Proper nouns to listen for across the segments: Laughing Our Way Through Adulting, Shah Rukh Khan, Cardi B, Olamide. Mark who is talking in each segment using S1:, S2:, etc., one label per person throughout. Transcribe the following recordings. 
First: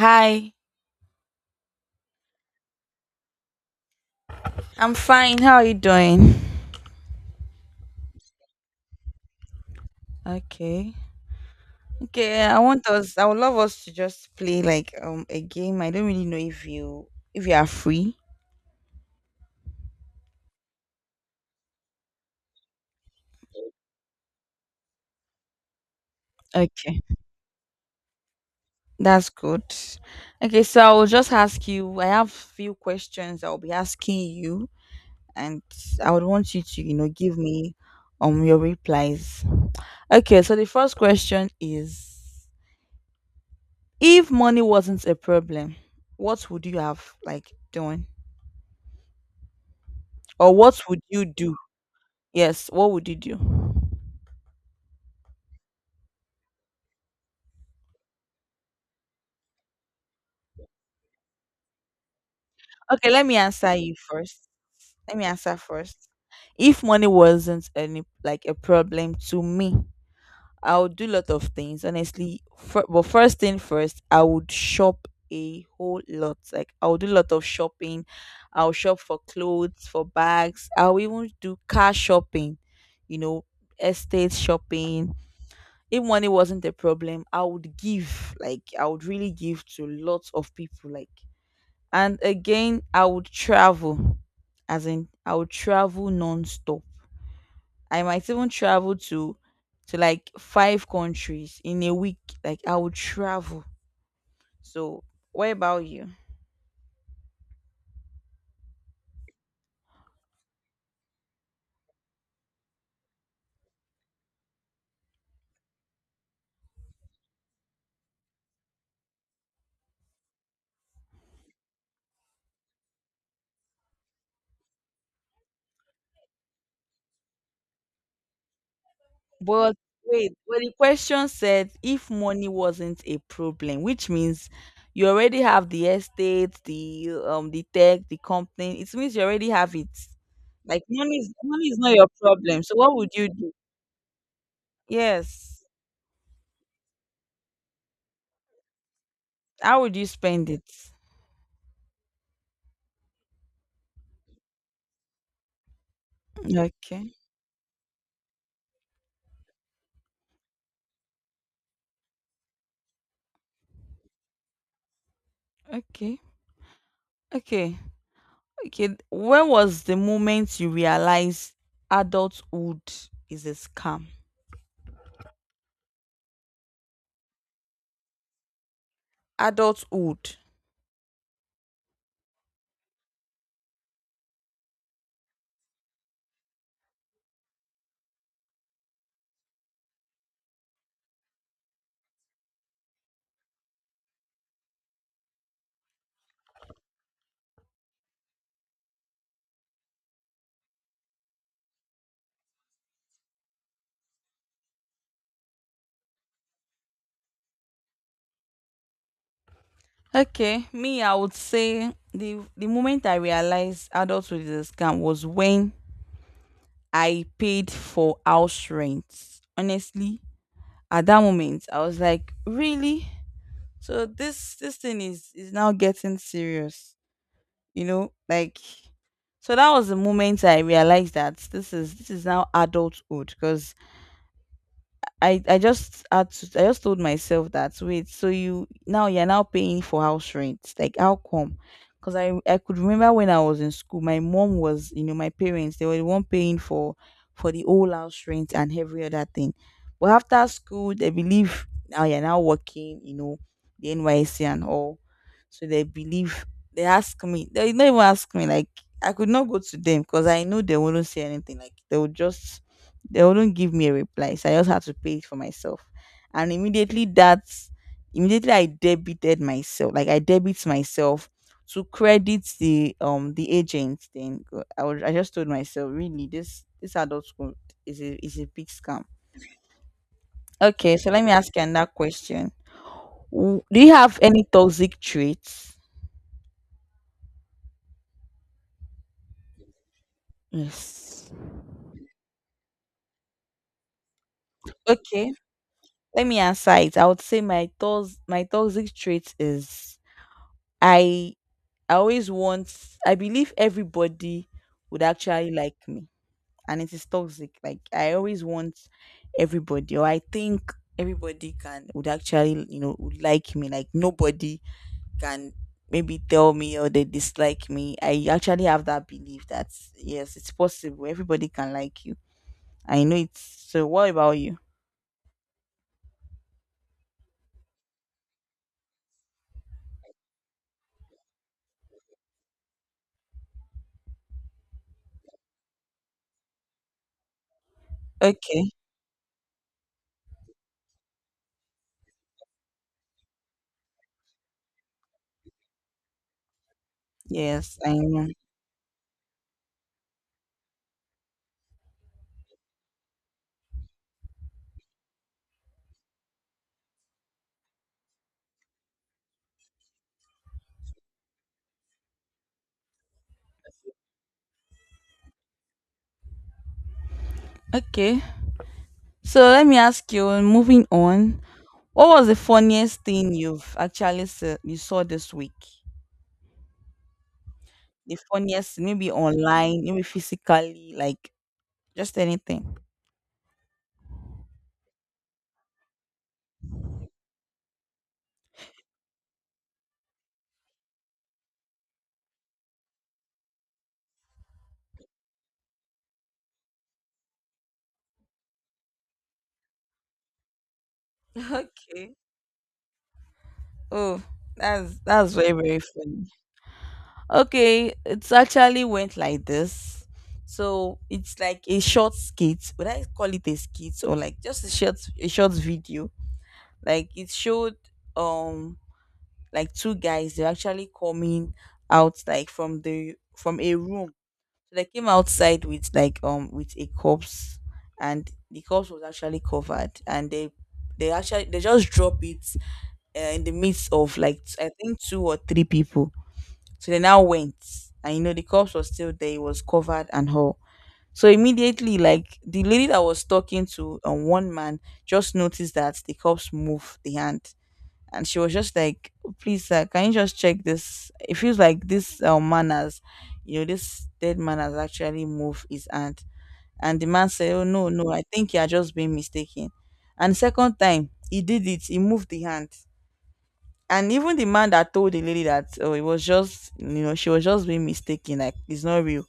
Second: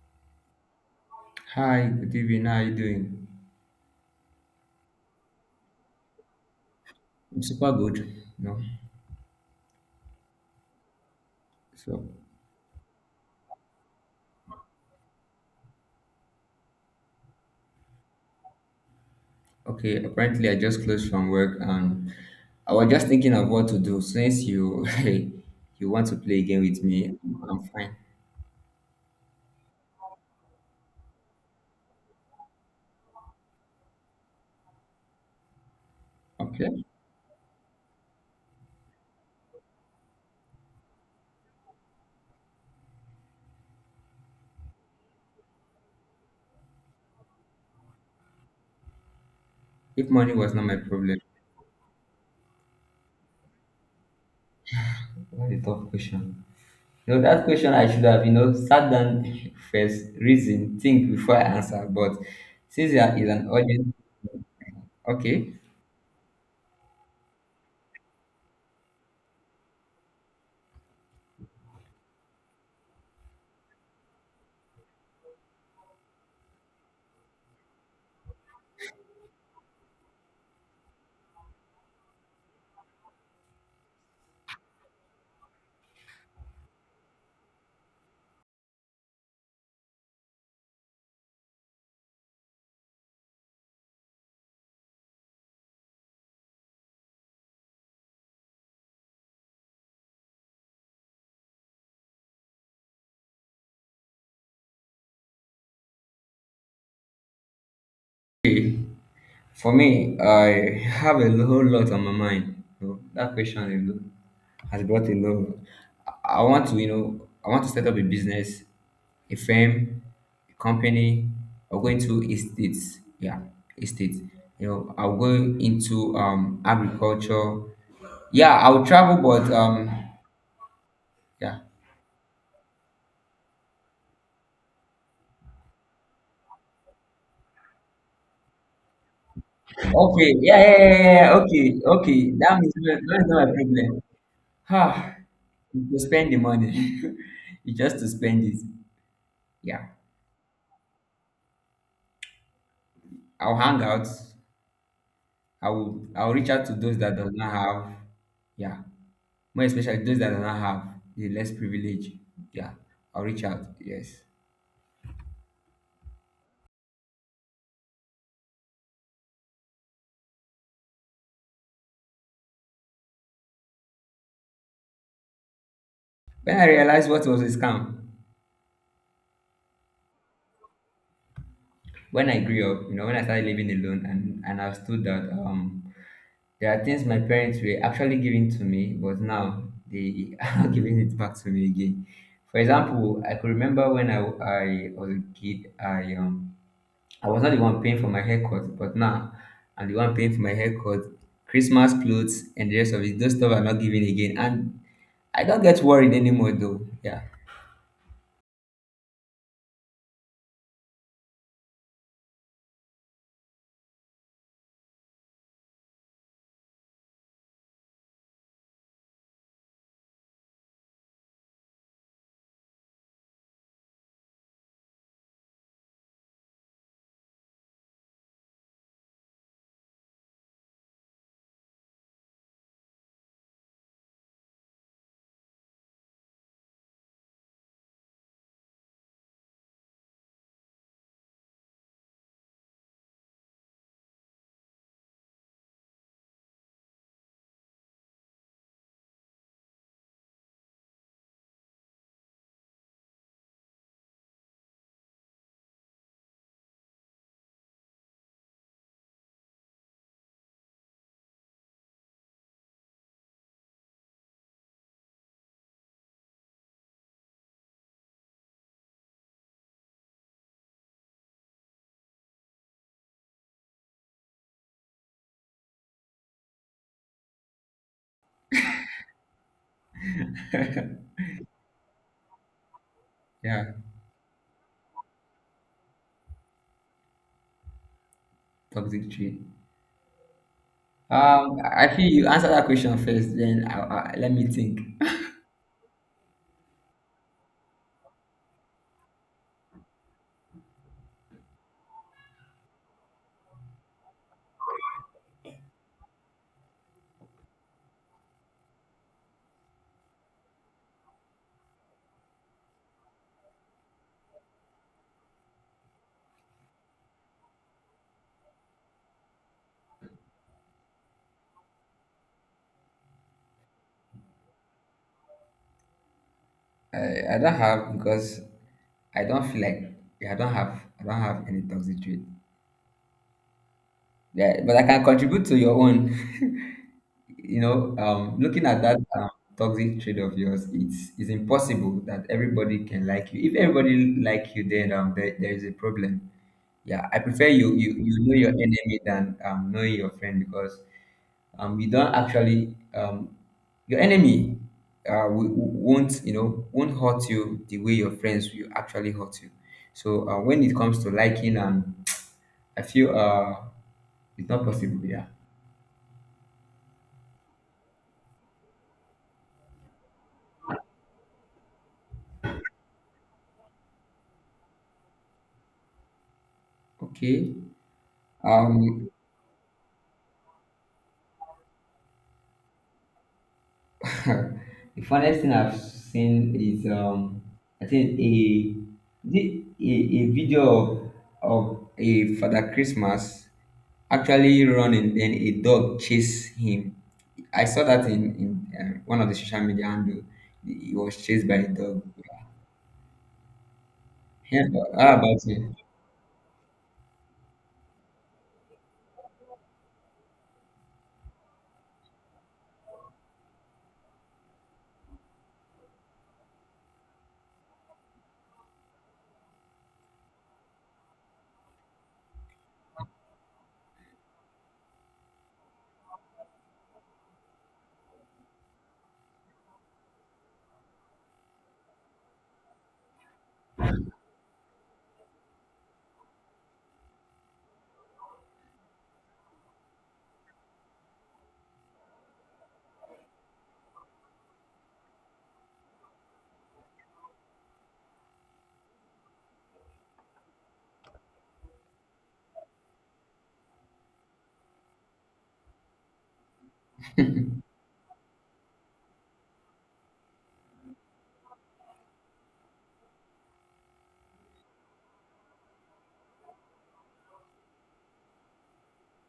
S1: Hi,
S2: Hi, good evening. How are you doing?
S1: I'm fine. How are you doing?
S2: I'm super good. No,
S1: Okay.
S2: so
S1: Okay, I would love us to just play like a game. I don't really know if you are free.
S2: okay. Apparently, I just closed from work, and I was just thinking of what to do. Since you you want to play a game with
S1: Okay.
S2: me, I'm fine.
S1: That's good. Okay, so I will just ask you I have few questions I'll be asking you, and I would want you to,
S2: Okay.
S1: give me your replies. Okay, so the first question is, if money wasn't a problem, what would you have like done?
S2: If money
S1: Or
S2: was not my
S1: what would
S2: problem,
S1: you do? Yes, what would you do?
S2: what a tough question. You know that question I should have sat down first, reason, think before I answer. But since
S1: Okay,
S2: it
S1: let
S2: is
S1: me
S2: an
S1: answer
S2: urgent,
S1: you first. Let me
S2: okay.
S1: answer first. If money wasn't any like a problem to me, I would do a lot of things, honestly. But first thing first, I would shop a whole lot. Like, I would do a lot of shopping. I'll shop for clothes, for bags. I'll even do car shopping, you know, estate shopping. If money wasn't a problem, I would give. Like, I would really give to lots of people. And again, I would travel, as in I would travel non-stop. I might even travel to like five countries in a week. Like, I would travel. So, what about you?
S2: For me, I have a whole lot on my mind. You know, that question alone has brought a lot. I I want to, you know, I want to set up a business, a firm, a company, I'll go into estates. Yeah, estates. You know, I'll go into agriculture. Yeah, I'll travel, but
S1: But wait, well, the question
S2: yeah.
S1: said if money wasn't a problem, which means you already have the estate, the tech, the company. It means you already have it.
S2: Okay, yeah, yeah,
S1: Like,
S2: yeah, yeah.
S1: money
S2: Yeah,
S1: is
S2: okay,
S1: money is not your
S2: okay. That
S1: problem. So
S2: is
S1: what
S2: not,
S1: would
S2: that
S1: you
S2: is not
S1: do?
S2: a problem. Ah,
S1: Yes.
S2: to spend the money, you just to spend it.
S1: How
S2: Yeah,
S1: would you spend it?
S2: I'll hang out. I'll reach out to those
S1: Okay.
S2: that does not have. Yeah, more especially those that do not have the less privilege. Yeah, I'll reach out. Yes.
S1: Okay. Okay. Okay. When was the moment you realized adulthood is a scam?
S2: When I realized what was a scam,
S1: Adulthood.
S2: when I grew up, when I started living alone, and I understood that there are things my parents were actually giving to me, but now they are giving it back to me again. For example, I could remember when I was a kid, I was not the one paying for my haircut, but now I'm the one paying for my haircut, Christmas clothes, and the rest of it. Those stuff are not given again, and I don't get worried anymore though. Yeah,
S1: Okay. Me, I would say the moment I realized adulthood is a scam was when I paid for house rent. Honestly, at that moment, I was like, really? So this thing is now getting serious. You know, like, so that was the moment I realized that this is now adulthood, because I just told myself that, wait, so you're now paying for house rent, like, how come? Because I could remember when I was in school, my mom was you know my parents, they were the one paying for the whole house rent and every other thing. But after school, they believe now you're now working, you know, the NYC and all. So they believe, they not even ask me. Like, I could not go to them, because I know they wouldn't say anything. Like, they wouldn't give me a reply, so I just had to pay it for myself. And immediately I debited myself. Like, I debit myself to credit the agent thing. I just told myself, really, this adult school is a big scam. Okay, so let me ask you another question.
S2: yeah,
S1: Do you have any toxic traits?
S2: toxic tree.
S1: Yes.
S2: I feel you answer that question first, then I, let me think.
S1: Okay, let me answer it. I would say my toxic trait is, I I always want, I believe everybody would actually like me. And it is toxic. Like, I always want everybody, or I think everybody can, would actually, would like me. Like, nobody can maybe tell me or they dislike me. I actually have that belief that, yes, it's possible. Everybody can like you. So what about you?
S2: I don't have because I don't feel like yeah, I don't have any toxic trait. Yeah, but I can contribute to your own. Looking
S1: Okay.
S2: at that toxic trait of yours, it's impossible that everybody can like you. If everybody like you, then there is a problem. Yeah, I prefer you
S1: Yes,
S2: you
S1: I
S2: you
S1: know.
S2: know your enemy than knowing your friend because you don't actually your enemy won't hurt you the way your friends will actually hurt you. So when it comes to liking, I feel it's not possible. Yeah.
S1: Okay. So let me ask you, moving on. What was the funniest thing you've actually you saw this week?
S2: Okay.
S1: The funniest,
S2: Um,
S1: maybe online, maybe physically, like, just anything.
S2: the funniest thing I've seen is I think a video of a Father Christmas actually running, then a dog chased him. I saw that in one of the social media handle. He was chased by a dog.
S1: Okay. Oh,
S2: Yeah,
S1: that's
S2: how
S1: that's
S2: about
S1: very
S2: you?
S1: very funny. Okay, it's actually went like this. So it's like a short skit. Would I call it a skit or like just a short video? Like, it showed um like two guys, they're actually coming out, like, from the from a room. So they came outside with a corpse, and the corpse was actually covered, and they just drop it, in the midst of like I think two or three people. So they now went, and you know the corpse was still there, it was covered and all. So immediately, like, the lady that was talking to one man, just noticed that the corpse moved the hand, and she was just like, "Oh, please, sir, can you just check this? It feels like this manners, you know, this dead man has actually moved his hand." And the man said, "Oh, no, no, I think you are just being mistaken." And second time he did it, he moved the hand. And even the man that told the lady that, oh, it was just, you know, she was just being mistaken, like, it's not real,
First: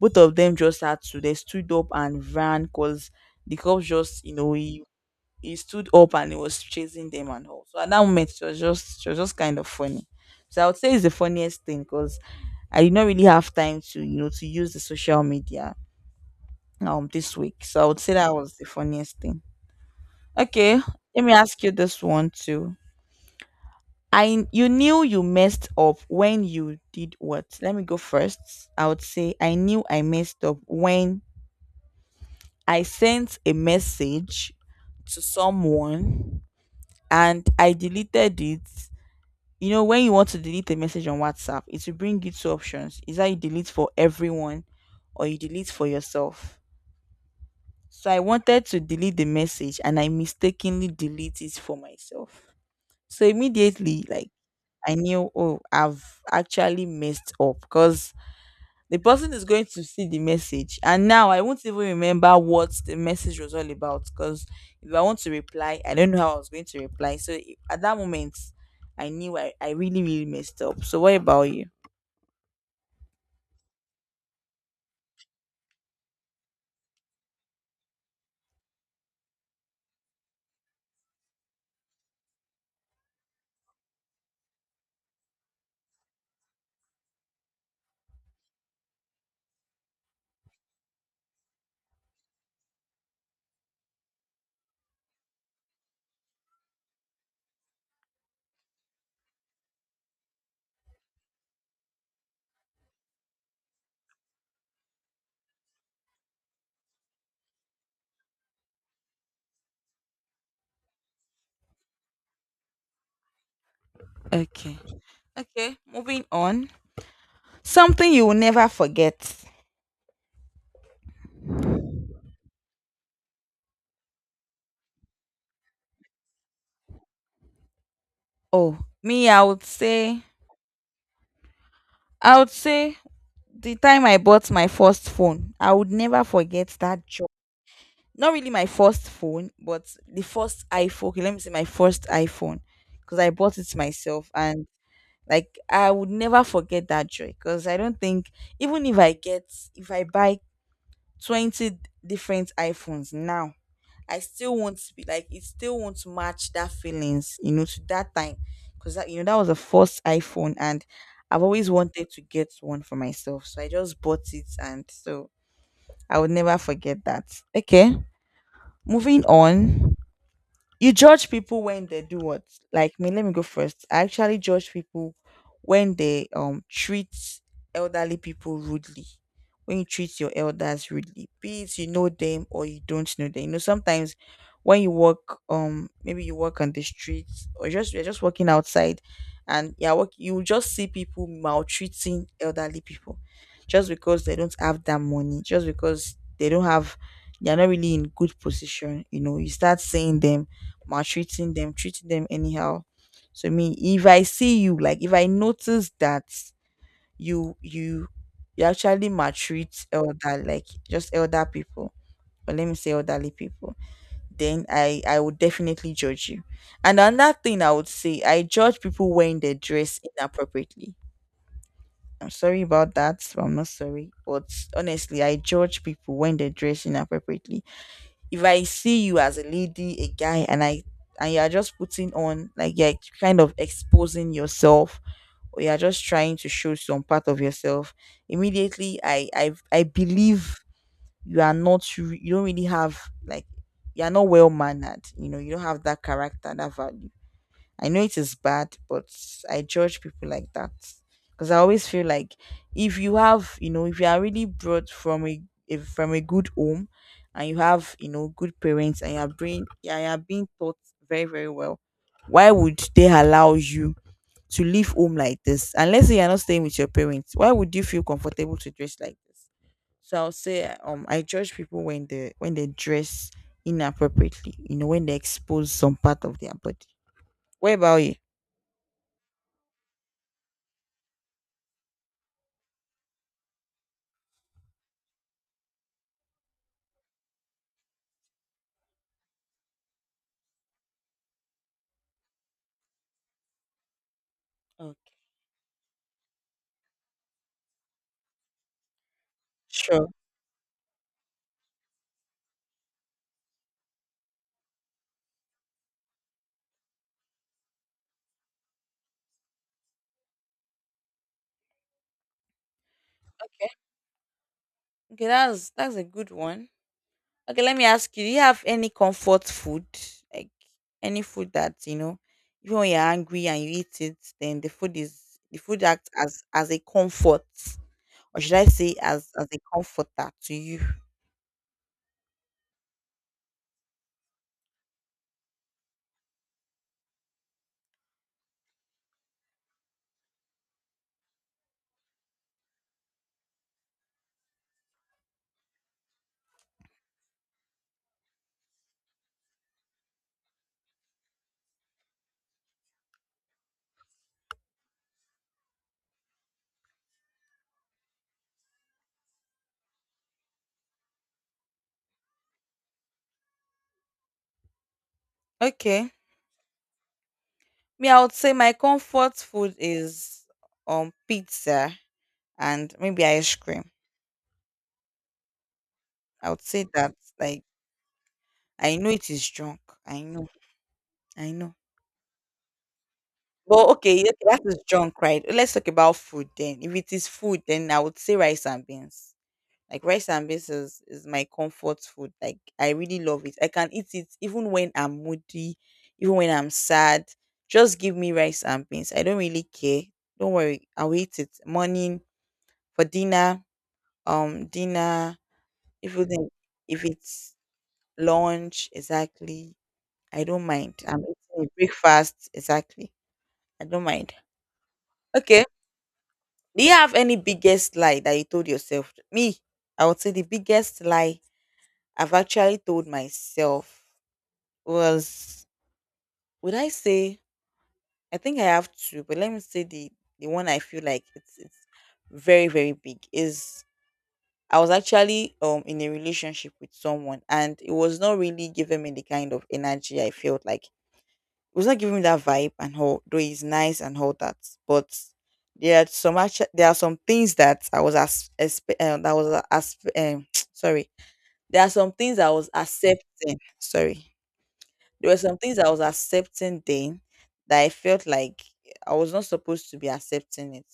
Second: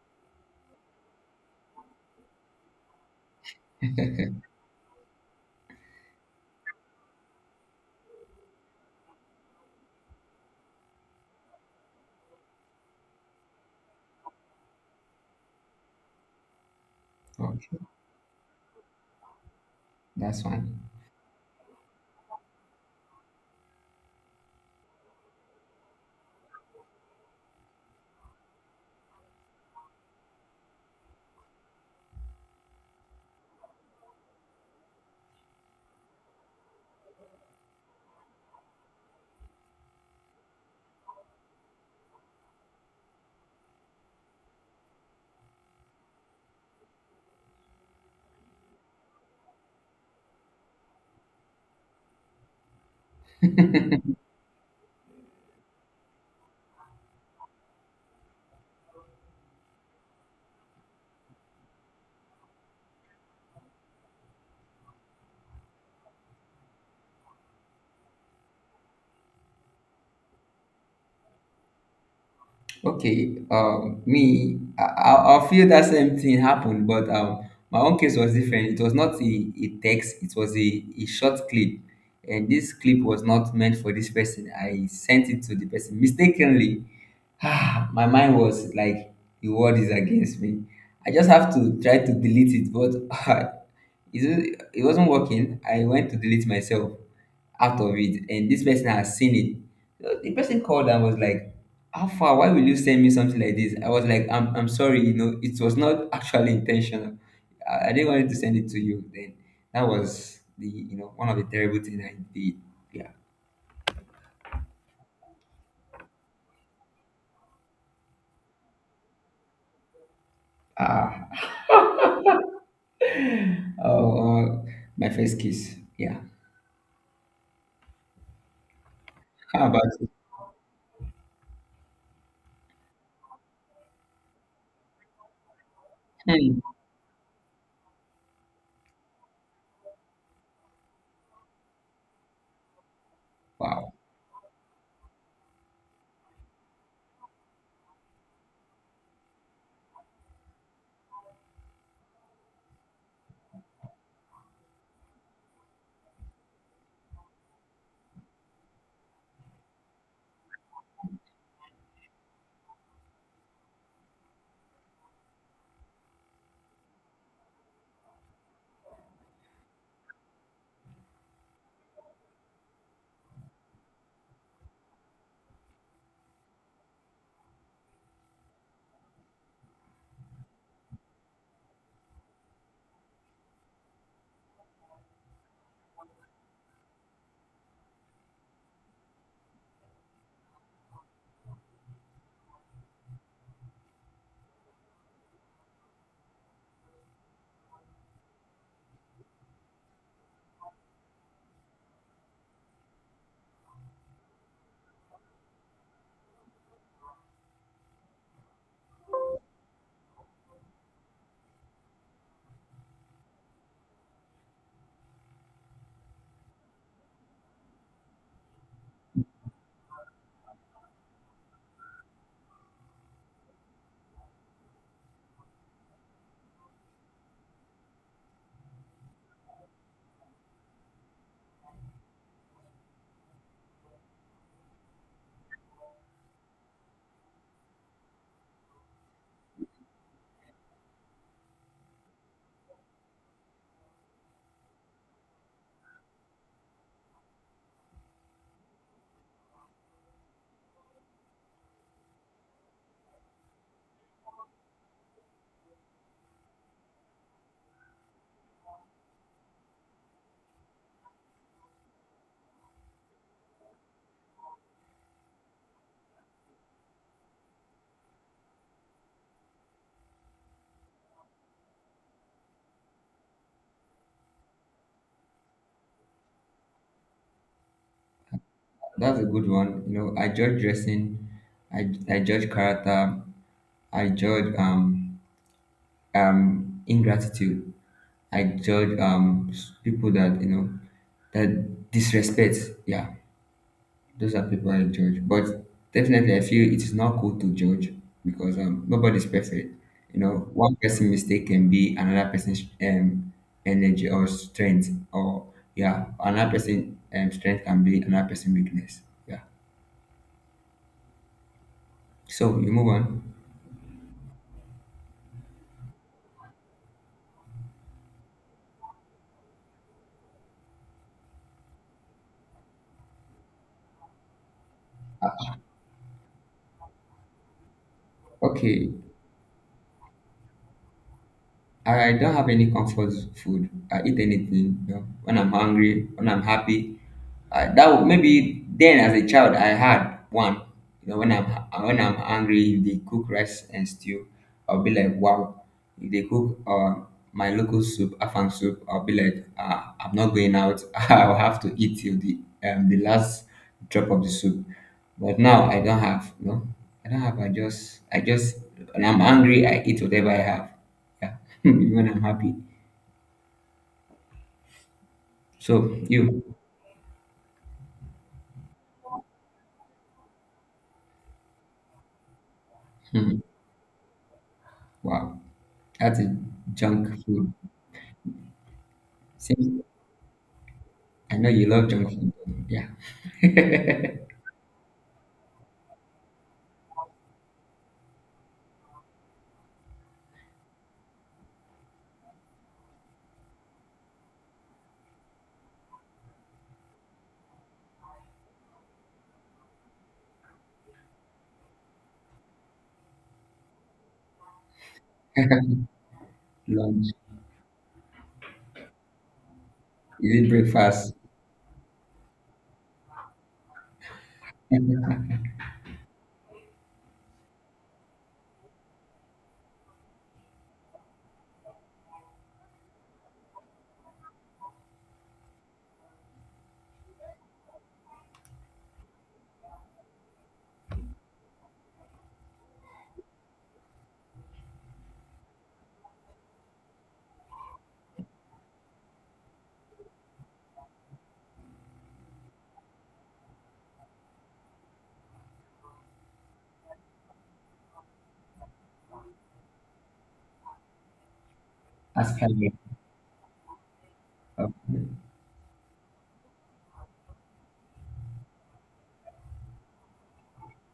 S1: both of them just had to, they stood up and ran, because the cops just, you know, he stood up and he was chasing them and all. So at that moment, it was just kind of funny. So I would say it's the funniest thing, because I did not really have time to use the social media this week.
S2: Okay,
S1: So I would say that was the funniest thing.
S2: that's
S1: Okay,
S2: fine.
S1: let me ask you this one too. I you knew you messed up when you did what? Let me go first. I would say I knew I messed up when I sent a message to someone and I deleted it. You know, when you want to delete a message on WhatsApp, it will bring you two options, is that you delete for everyone or you delete for yourself. So I wanted to delete the message, and I mistakenly delete it for myself. So immediately, like, I knew, oh, I've actually messed up, because the person is going to see the message, and now I won't even remember what the message was all about. Because if I want to reply, I don't know how I was going to reply. So at that moment, I knew I really really messed up. So what about you?
S2: Okay, me, I feel that same thing happened, but my own case was different. It was not a text, it was a short clip. And this clip was not meant for this person. I sent it to the person mistakenly. Ah, my mind was like, the world is against me. I just have to try to delete it, but uh, it it wasn't working. I went to delete myself out of it, and this person has seen it. So the person called and was like, "How far? Why will you send me something like this?" I was like, "I'm sorry, it was not actually intentional. I didn't want to send it to you." Then that was the one of the terrible things I did. Yeah.
S1: Okay. Okay, moving on. Something you will never forget.
S2: Ah. Oh, my first kiss. Yeah.
S1: Oh, me,
S2: How about?
S1: I would say the time I bought my first phone. I would never
S2: Hmm.
S1: forget that joy. Not really my first phone, but the first iPhone. Okay, let me say my first iPhone, because I bought it
S2: Wow,
S1: myself, and, like, I would never forget that joy, because I don't think even if I get, if I buy 20 different iPhones now, I still won't be like, it still won't match that feelings, you know, to that time, because that, you know, that was the first iPhone. And I've always wanted to get one for myself, so I just bought it, and so I would never forget that. Okay, moving on. You judge people when they do what? Like, me, let me go first. I actually judge people when they treat elderly people rudely. When you treat your elders rudely, be it you know them or you don't know them, you know, sometimes when you walk, maybe you walk on the streets, or just you're just walking outside, and, yeah, walk, you will just see people maltreating elderly people, just because they don't have that money, just because they don't have, they're not really in good position, you know, you start seeing them maltreating them, treating them anyhow. So me, if I see you, like, if I notice that you you actually maltreat elder, like, just elder people, or let me say elderly people, then I would definitely judge you. And another thing I would say, I judge people wearing their dress inappropriately. I'm sorry about that, but I'm not sorry. But honestly, I judge people when they dress inappropriately. If I see you as a lady, a guy, and I and you are just putting on, like, you're kind of exposing yourself, or you're just trying to show some part of yourself, immediately I believe you are not you don't really have, like, you are not well mannered. You know, you don't have that character, that value. I know it is bad, but I judge people like that, because I always feel like if you have, you know, if you are really brought from a, if from a good home, and you have, you know, good parents, and you are being, yeah, you are being taught very very well, why would they allow you to leave home like this? And let's say you're not staying with your parents, why would you feel comfortable to dress like this? So I'll say I judge people when they dress inappropriately, you know, when they expose some part of their body. What about you?
S2: that's a good one. You know, I judge dressing, I judge character, I judge ingratitude, I judge people that you know that disrespect. Yeah, those are people I
S1: Okay.
S2: judge. But definitely I feel it is not cool to judge because nobody's perfect.
S1: Sure.
S2: You know, one person mistake can be another person's energy or strength or yeah, another person strength can be another person weakness. Yeah. So you move on.
S1: Okay. Okay, that's a good one. Okay, let me ask you, do you have any comfort food? Like any food that, you know, even when you're angry and you eat it, then the food acts as a comfort. Or should I
S2: Okay.
S1: say as a comforter to you?
S2: I don't have any comfort food. I eat anything. You know, when I'm hungry, when I'm happy, that would, maybe then as a child I had one. You know, when I'm hungry, if they cook rice and stew, I'll be like, wow. If they cook my local soup, afang soup, I'll be like, I'm not going out. I'll have to eat till the last drop of the soup. But now I don't have. You know, I don't have. I just when I'm hungry, I eat whatever I have. Yeah, even I'm happy. So
S1: Okay.
S2: you,
S1: Me, I would say my comfort food is pizza and maybe
S2: hmm,
S1: ice cream.
S2: wow, that's a
S1: I would say that
S2: junk food.
S1: like I know it is junk.
S2: Seems
S1: I know.
S2: I
S1: I
S2: know you
S1: know.
S2: love junk food. Yeah,
S1: But okay, yeah, okay, that is junk, right? Let's talk about food then. If it is food, then I would say rice and beans. Like rice and beans is my comfort food. Like I really love it. I can eat it even when I'm moody, even when I'm sad. Just give me rice and beans. I don't really care. Don't worry, I'll eat it morning for dinner. Dinner, if it's if
S2: lunch
S1: it's lunch exactly. I
S2: is it
S1: don't mind.
S2: breakfast?
S1: I'm eating it breakfast exactly. I don't mind. Okay, do you have any biggest lie that you told yourself? Me, I would say the biggest lie I've actually told myself was, would I say, I think I have two, but let me say the one I feel like it's very very big is I was actually in a relationship with someone and it was not really giving me the kind of energy I felt like. It was not giving me that vibe and all, though it's nice and all that, but there are some things that I was as, expe- that was as sorry, there are some things
S2: Ask
S1: I was
S2: me.
S1: accepting, sorry, there were some things I was accepting then that I felt like I was not supposed to be accepting it.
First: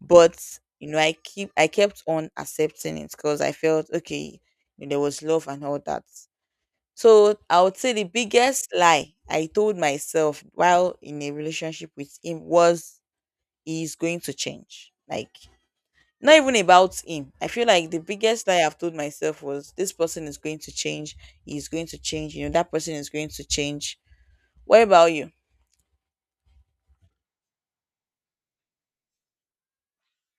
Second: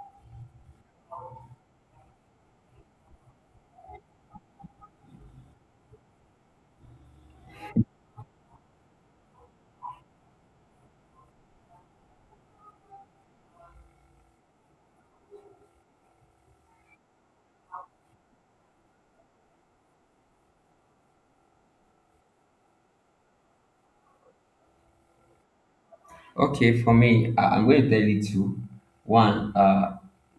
S1: But you know, I kept on accepting it because I felt okay, there was love and all that. So I would say the biggest lie I told myself while in a relationship with him was, he's going to change. Like not even about him. I feel like the biggest lie I've told myself was, this person is going to change. He's going to change. You know, that person is going to change. What about you?
S2: Okay, for me, I'm going to tell you two. One,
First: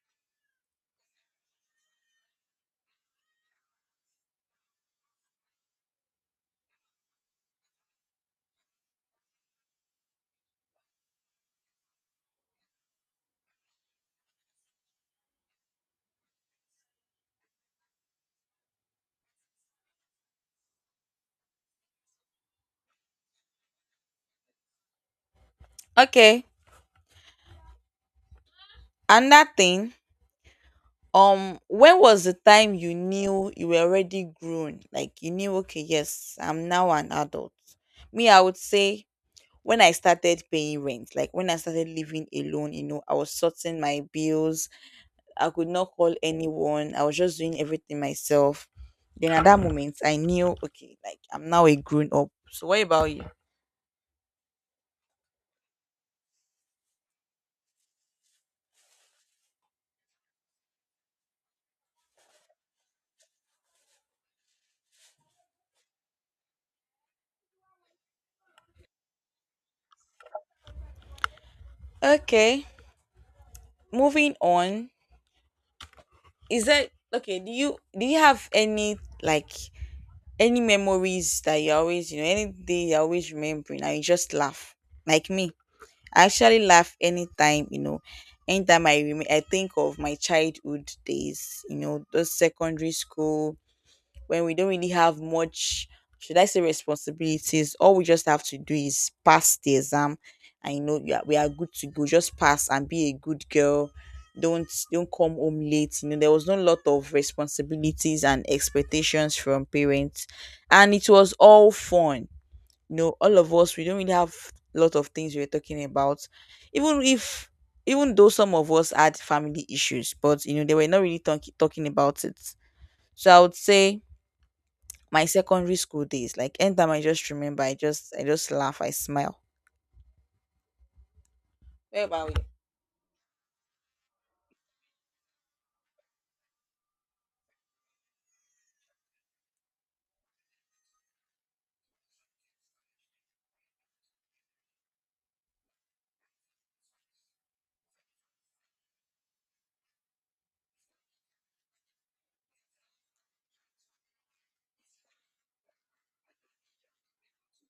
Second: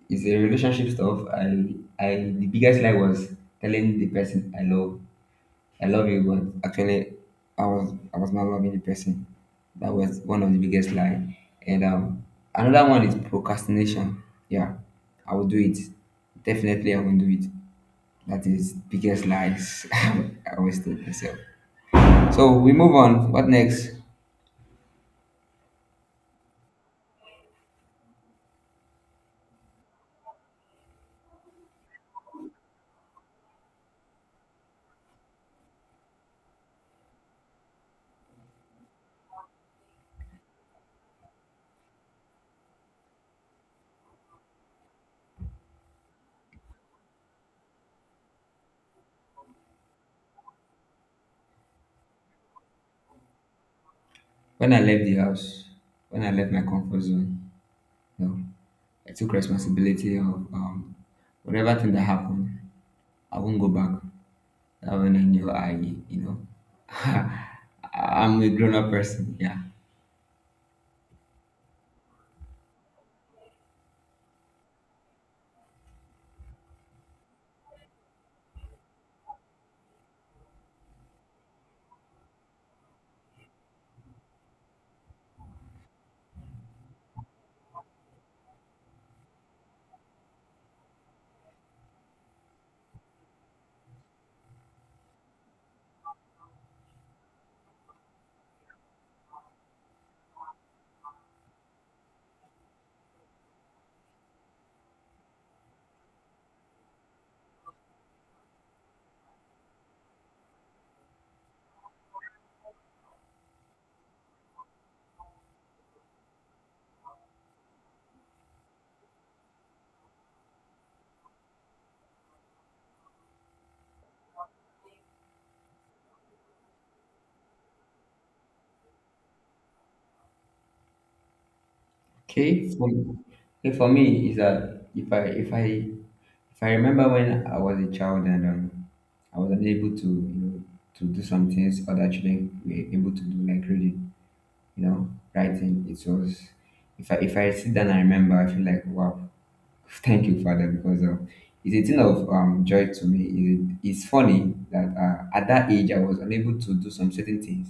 S2: is a relationship stuff. I the biggest lie was telling the person I love you, but actually, I was not loving the person. That was one of the biggest lie. And another one is procrastination. Yeah, I will do it. Definitely, I will do it. That is biggest lies I always told myself. So we move on. What next?
S1: Okay. And that thing. When was the time you knew you were already grown? Like you knew, okay, yes, I'm now an adult. Me, I would say when I started paying rent, like when I started living alone, you know, I was sorting my bills. I could not call anyone. I was just doing everything myself. Then at that moment, I knew, okay, like I'm now a grown up. So what about you?
S2: When I left the house, when I left my comfort zone, no, I took responsibility of whatever thing that happened. I won't go back. That when I knew I, know, I'm a grown up person. Yeah.
S1: Okay, moving on. Is that okay? Do you have any like any memories that you always you know, any day you always remembering and you just laugh like me? I actually laugh anytime, you know, anytime I think of my childhood days, you know, those secondary school when we don't really have much, should I say, responsibilities. All we just have to do is pass the exam, and you know we are good to go. Just pass and be a good girl. Don't come home late. You know, there was no lot of responsibilities and expectations from parents, and it was all fun. You know, all of us, we don't really have a lot of things we're talking about. Even if even though some of us had family issues, but you know, they were not really talking about it. So I would say my secondary school days, like anytime I just remember, I just laugh, I smile. Where about you?
S2: Okay, for me is that if I remember when I was a child and I was unable to to do some things other children were able to do like reading, you know, writing. It was if I sit down and remember, I feel like wow. Thank you, Father, because it's a thing of joy to me. It's funny that at that age I was unable to do some certain things,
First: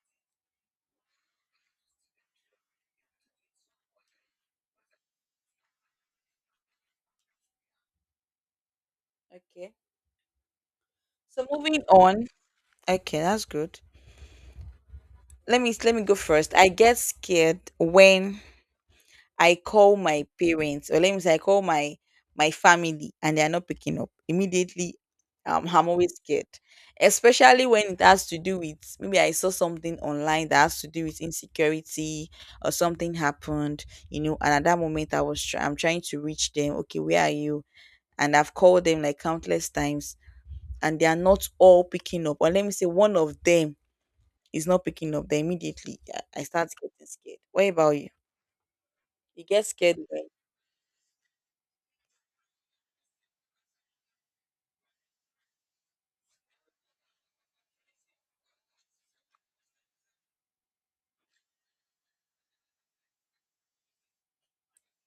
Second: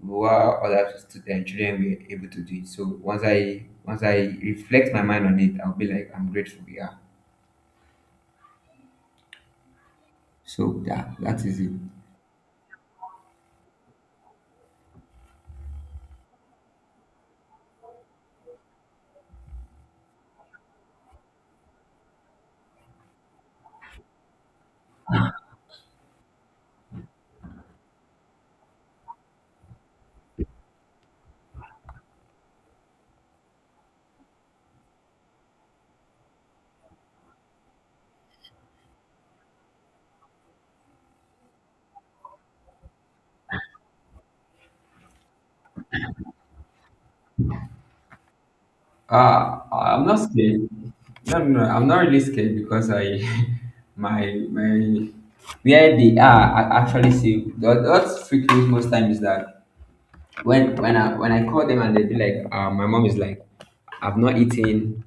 S2: while other children were able to do it. So once I reflect my mind on it, I'll be like, I'm grateful. Yeah.
S1: Okay,
S2: So yeah, that
S1: so
S2: is it.
S1: moving on. Okay, that's good. Let me let me go first. I get scared when I call my parents, or let me say I call my my family, and they are not picking up immediately. I'm always scared, especially when it has to do with maybe I saw something online that has to do with insecurity or something happened, you know. And at that moment, I'm trying to reach them. Okay, where are you? And I've called them like countless times, and they are not all picking up. Or let me say, one of them is not picking up. Then immediately, I start getting scared. What about you? You get scared
S2: I'm not
S1: when?
S2: scared. No, no, no, I'm not really scared because my, where they are, I actually see what freaks me most time is that when I call them and they be like, my mom is like, I've not eaten.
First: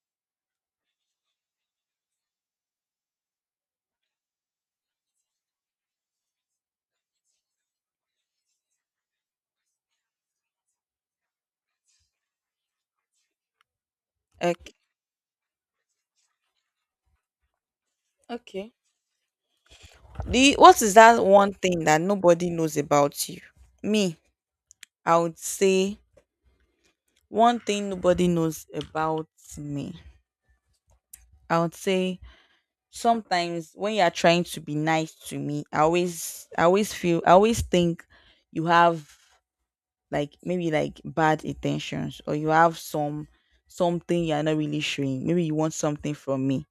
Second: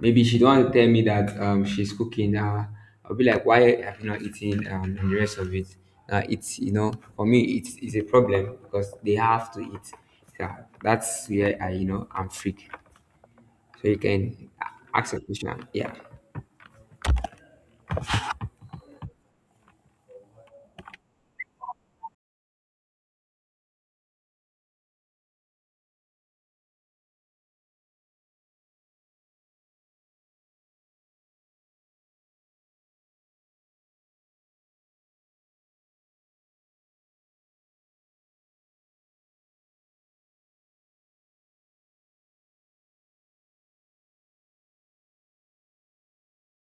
S2: Maybe she don't want to tell me that she's cooking. I'll be like, why have you not eaten and the rest of it? It's you know for me it's a problem because they have to eat. Yeah, that's where I'm freak. So you can
S1: Okay.
S2: ask a question. Yeah.
S1: Okay. The, what is that one thing that nobody knows about you? Me, I would say one thing nobody knows about me. I would say sometimes when you are trying to be nice to me, I always think you have like maybe like bad intentions, or you have some something you are not really showing. Maybe you want something from me.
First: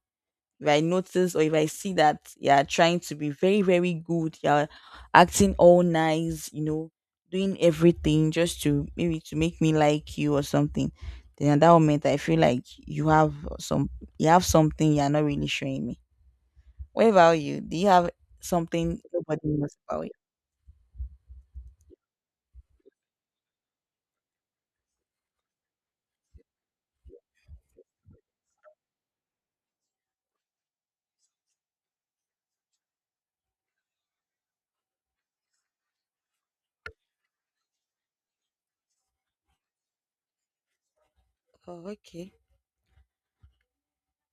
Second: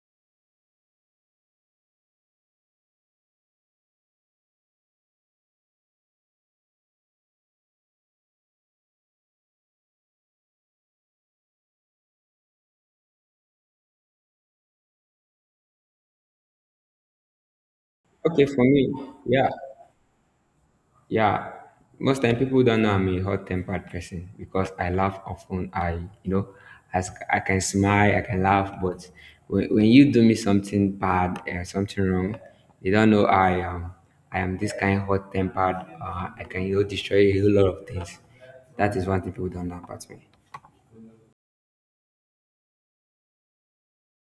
S1: If I notice or if I see that you're trying to be very, very good, you're acting all nice, you know, doing everything just to maybe to make me like you or something, then at that moment I feel like you have something you're not really showing me. What about you? Do you have
S2: Okay, for me,
S1: something nobody
S2: yeah.
S1: knows about you?
S2: Yeah, most time people don't know I'm a hot-tempered person because I laugh often. I, you know, I, s- I can smile, I can laugh, but when you do me something bad or something wrong, they don't know I am. I am this kind of hot-tempered. I can, destroy a whole lot of things. That is one thing people don't know about me.
S1: Oh, okay.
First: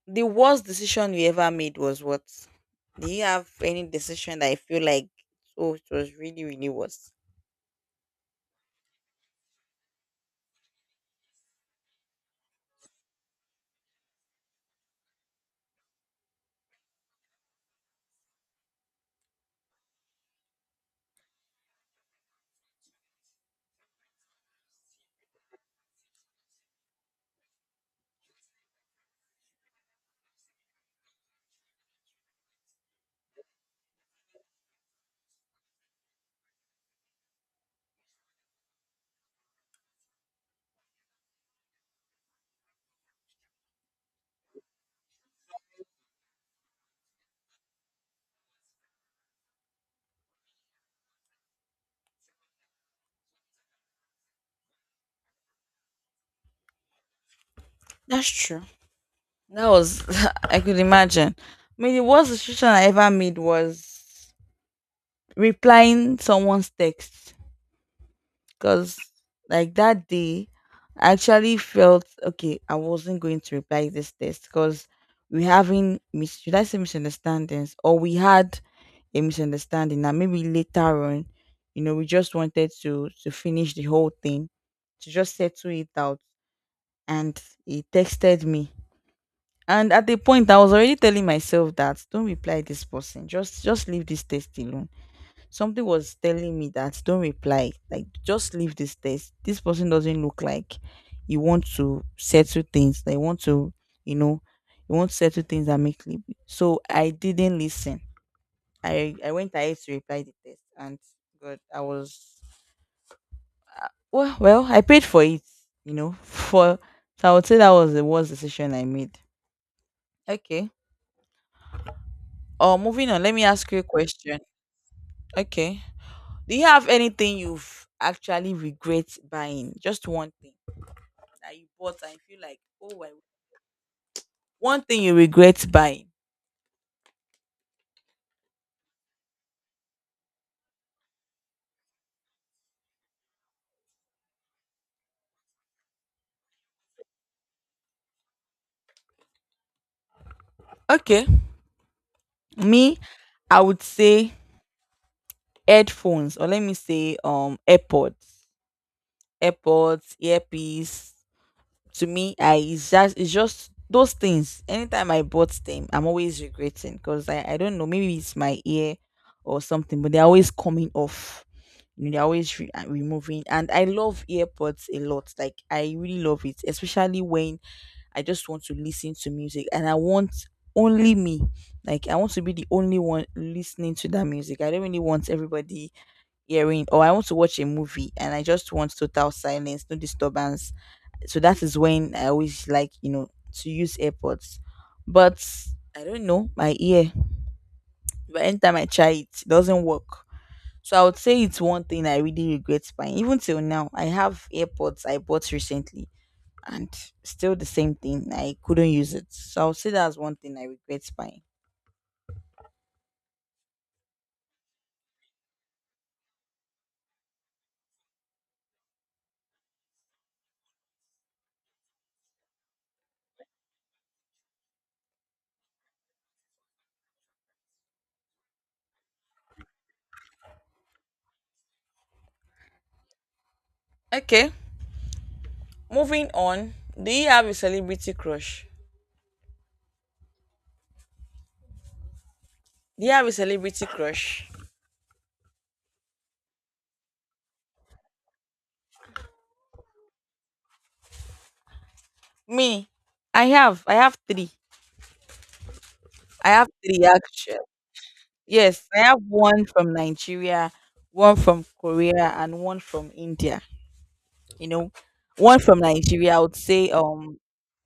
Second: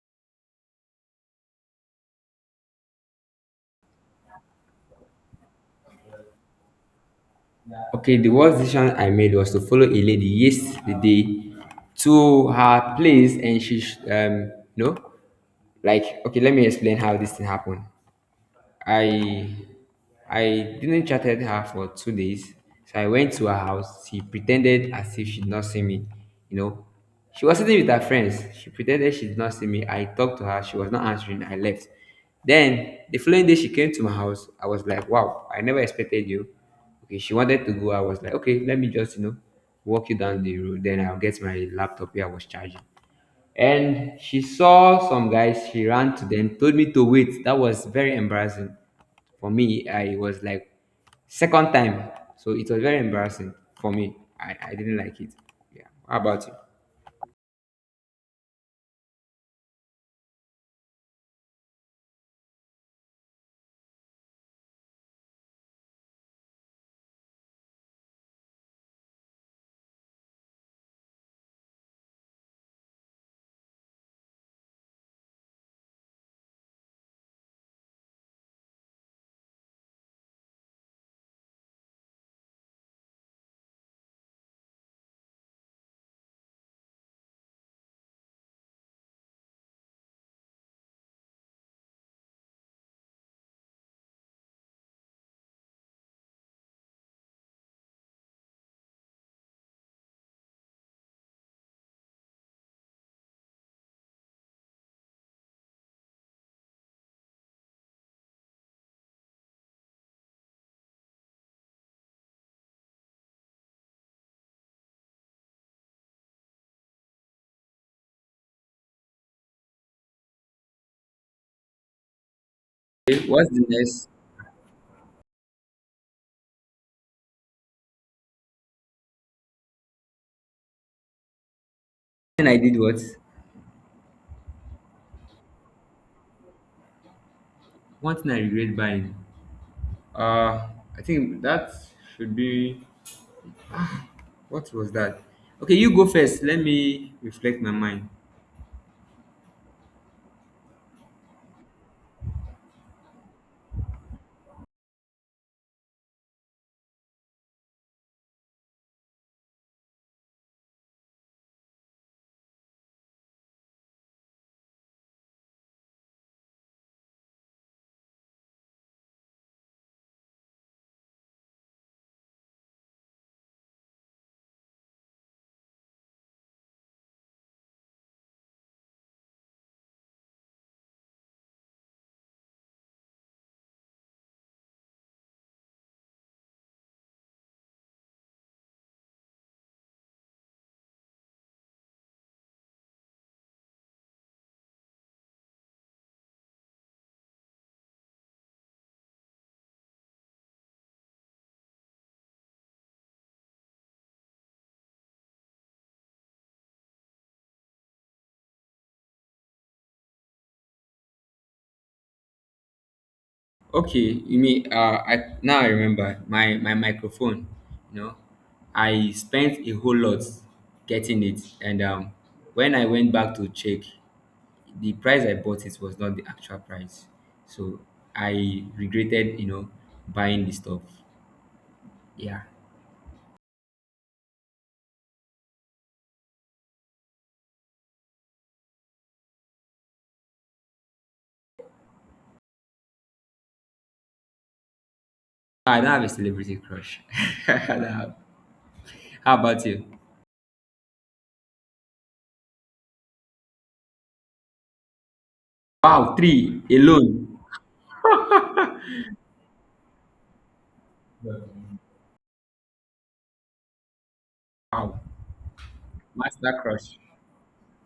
S1: The worst decision you ever made was what? Do you have any decision that I feel like, oh, it was really, really worse?
S2: Okay, the worst decision I made was to follow a lady yesterday to her place. And she, sh- um, you know, like okay let me explain how this thing happened. I I didn't chatted her for 2 days. So I went to her house. She pretended as if she did not see me. You know, she was sitting with her friends. She pretended she did not see me. I talked to her. She was not answering. I left. Then the following day, she came to my house. I was like, wow, I never expected you. Okay, she wanted to go. I was like, okay, let me just, walk you down the road. Then I'll get my laptop here. I was charging. And she saw some guys, she ran to them, told me to wait. That was very embarrassing for me. I was like, second time. So it was very embarrassing for me. I didn't like it. Yeah. How about you?
S1: That's true. That was, I could imagine. I mean, the worst decision I ever made was replying someone's text, because like that day, I actually felt okay. I wasn't going to reply this text because should I say misunderstandings, or we had a misunderstanding, and maybe later on, you know, we just wanted to finish the whole thing to just settle it out. And he texted me, and at the point, I was already telling myself that, don't reply this person. Just leave this text alone. Something was telling me that don't reply. Like just leave this text. This person doesn't look like you want to settle things. They want to, you know, you want to settle things and make live. So I didn't listen. I went ahead to reply the text, and God, I was well. Well, I paid for it. You know, for, so I would say that was the worst decision I made. Okay. Oh, moving on.
S2: Okay,
S1: Let me
S2: what's the
S1: ask you a
S2: next?
S1: question. Okay. Do you have anything you've actually regret buying? Just one thing that you bought and you feel
S2: And I
S1: like,
S2: did
S1: oh, I...
S2: what?
S1: wish- one thing you regret buying.
S2: One thing I regret buying. Uh, I think that should be. What was that? Okay, you go first. Let me reflect my mind.
S1: Okay. Me, I would say headphones, or let me say AirPods, AirPods, earpiece. To me, I it's just those things. Anytime I bought them, I'm always regretting because I don't know, maybe it's my ear or something, but they're always coming off. You know, they're always removing, and I love earpods a lot. Like I really love it, especially when I just want to listen to music and I want only me, like I want to be the only one listening to that music. I don't really want everybody hearing, or I want to watch a movie and I just want total silence, no disturbance. So that is when I always like, you know, to use airpods. But I don't know my ear, but anytime I try it, it doesn't work. So I would say it's one thing I really regret buying. Even till now, I have AirPods I bought recently, and still the same thing. I couldn't use it. So I would say that's one thing I regret buying.
S2: Okay, you mean I now I remember my microphone. You know, I spent a whole lot getting it, and when I went back to check, the price I bought it was not the actual price. So I regretted, buying the stuff. Yeah,
S1: Okay, moving on. Do you have a celebrity crush? Do you have a celebrity crush?
S2: Ah, I don't have a celebrity crush. I don't have. How about you?
S1: Me, I have. I have three.
S2: Wow,
S1: I
S2: three
S1: have three
S2: alone.
S1: actually. Yes, I have one from Nigeria, one from Korea, and one from India. You know,
S2: Wow,
S1: one from Nigeria I
S2: master
S1: would say
S2: crush.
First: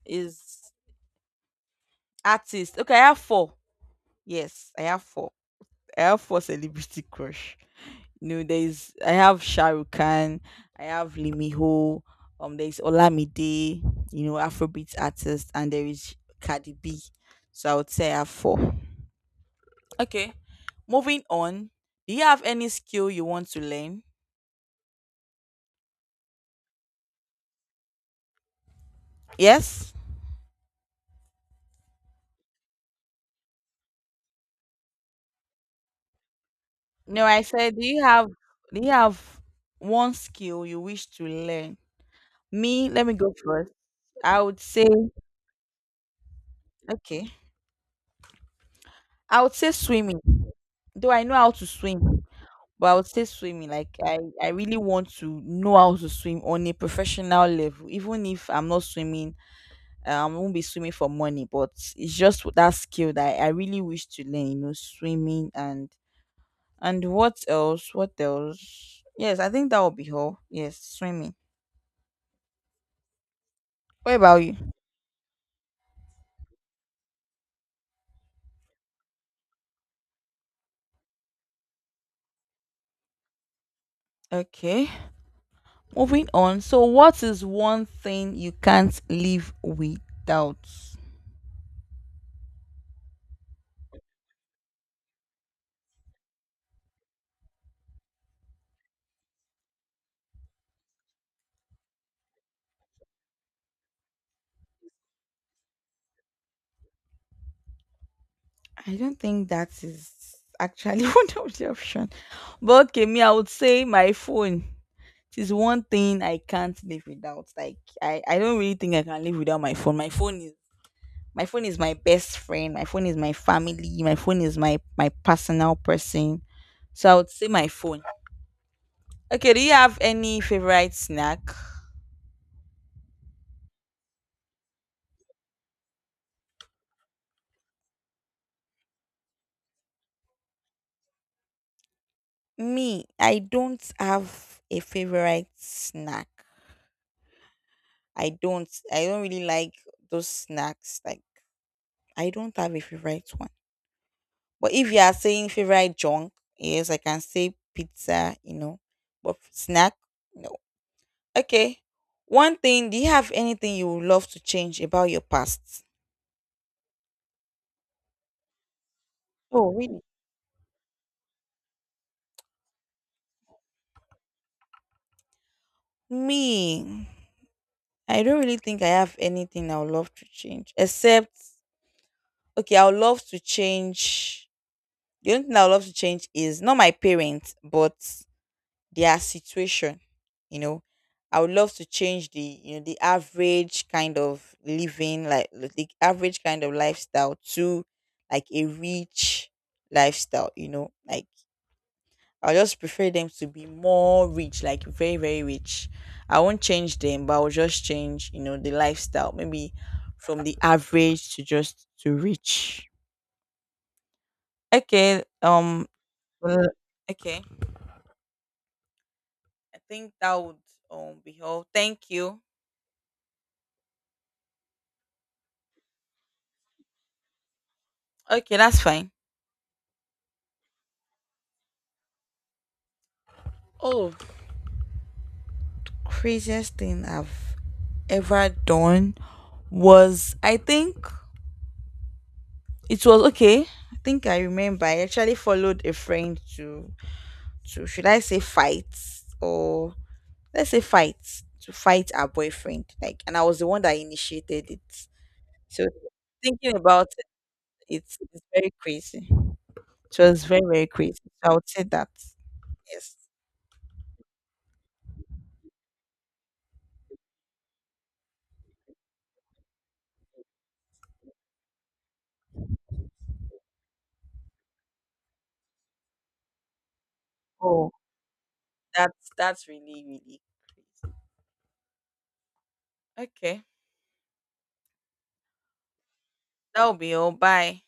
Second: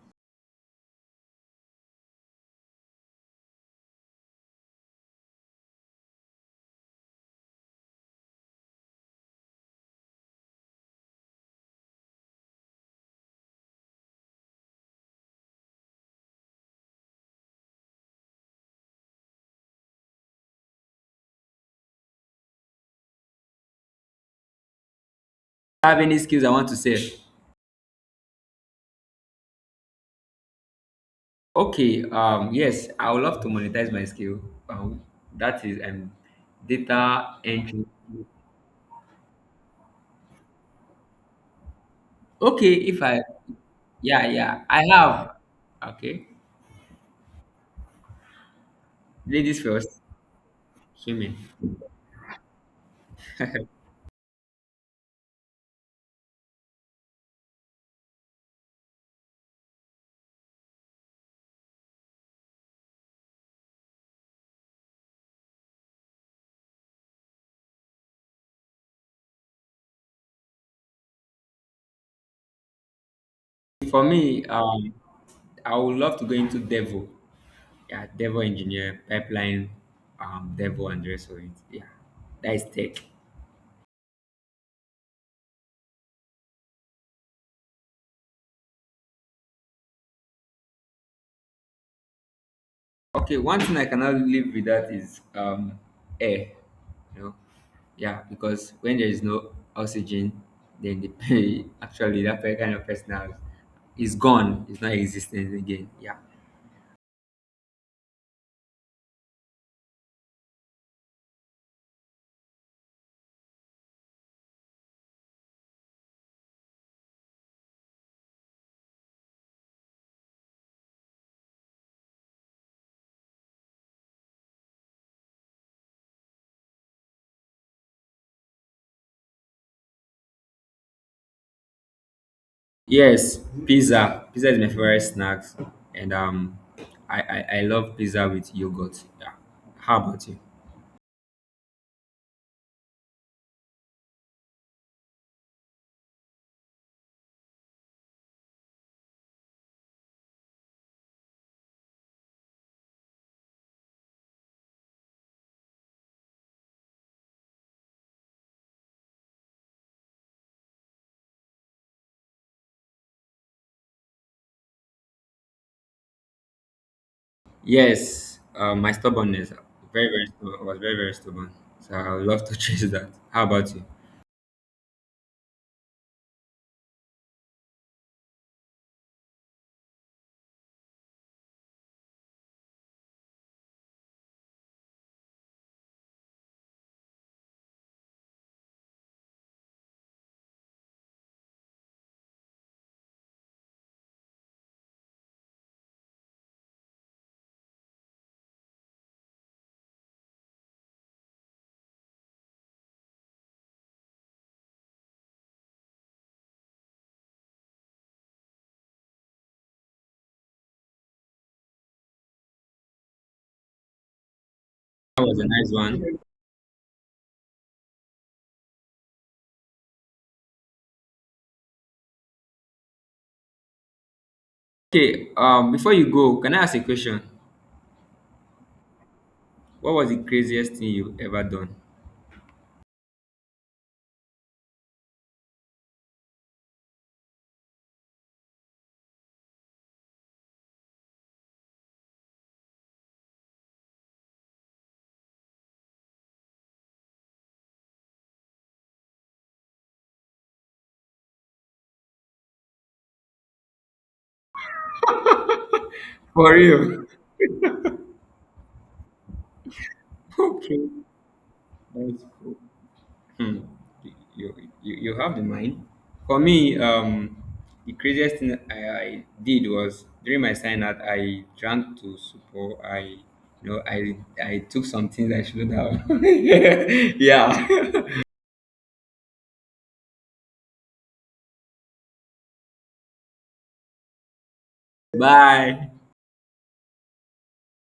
S1: is Artist. Okay, I have 4. Yes, I have 4. I have 4 celebrity crush. No, there's, I have Shah Rukh Khan, I have Lee, there's Olamide, you know, Afrobeat artist, and there is Cardi B. So I would say I have 4. Okay, moving on. Do you have any skill you want to learn?
S2: Have any skills I want to say?
S1: Yes?
S2: Okay, yes, I would love to monetize my skill. Um, that is
S1: No,
S2: data
S1: I said,
S2: entry.
S1: do you have one skill you wish to learn?
S2: Okay,
S1: Me,
S2: if
S1: let me
S2: I,
S1: go first.
S2: yeah,
S1: I would
S2: yeah, I
S1: say,
S2: have. Okay,
S1: okay. I would
S2: ladies
S1: say
S2: first.
S1: swimming, though I know
S2: Swimming.
S1: how to swim, but I would say swimming. Like I really want to know how to swim on a professional level. Even if I'm not swimming, I won't be swimming for money. But it's just that skill that I really wish to learn. You know, swimming and what else? What else? Yes, I think that would be all. Yes, swimming.
S2: For
S1: What about
S2: me,
S1: you?
S2: I would love to go into Devo. Yeah, Devo engineer, pipeline, Devo and the rest of it. Yeah, that is tech.
S1: Okay, moving on. So, what is one thing you can't live without?
S2: Okay, one thing I cannot live without is air. You know, yeah, because when there is no oxygen, then the pay actually that kind of person is gone. It's not existing again. Yeah.
S1: I don't think that is actually one of the options. But okay, me, I would say my phone. It is one thing I can't live without. Like I don't really think I can live without my phone. My phone is my best friend. My phone is my family. My phone is my my personal person. So I would say my phone. Okay, do you have any favorite snack?
S2: Yes, pizza. Pizza is my favorite snacks, and I love pizza with yogurt. Yeah. How about you?
S1: Me, I don't have a favorite snack. I don't really like those snacks, like I don't have a favorite one. But if you are saying favorite junk, yes, I can say pizza, you know. But snack, no. Okay. One thing, do you have anything you would love to change about your past?
S2: Yes, my stubbornness.
S1: Oh, really?
S2: Very very stubborn. I was very very stubborn. So I would love to change that. How about you?
S1: Me, I don't really think I have anything I would love to change. Except, okay, I would love to change. The only thing I would love to change is not my parents, but their situation, you know. I would love to change the, you know, the average kind of living, like the average kind of lifestyle to like a rich lifestyle, you know. Like I just prefer them to be more rich, like very very rich. I won't change them, but I'll just change, you know, the lifestyle, maybe from the average to just to rich. okay
S2: That was a nice
S1: um
S2: one.
S1: well, okay, I think that would be all. Thank you.
S2: Okay, before you go, can I ask a question?
S1: Okay, that's fine.
S2: What was the craziest thing you ever done?
S1: Oh, craziest thing I've ever done was, I think it was okay. I think I remember I actually followed a friend to, should I say fight, or let's say fight to fight our boyfriend. Like, and I was the one that initiated it. So
S2: For
S1: thinking
S2: real.
S1: about it, it's very crazy. It was very,
S2: Okay,
S1: very crazy. So I would say that.
S2: that's cool.
S1: Yes.
S2: Hmm. You, you have the mind. For me, the craziest thing I did was during my sign out, I drank to support. You know, I I took some things I shouldn't have. yeah.
S1: Oh. That's really, really okay.
S2: Bye.
S1: That'll be all. Bye.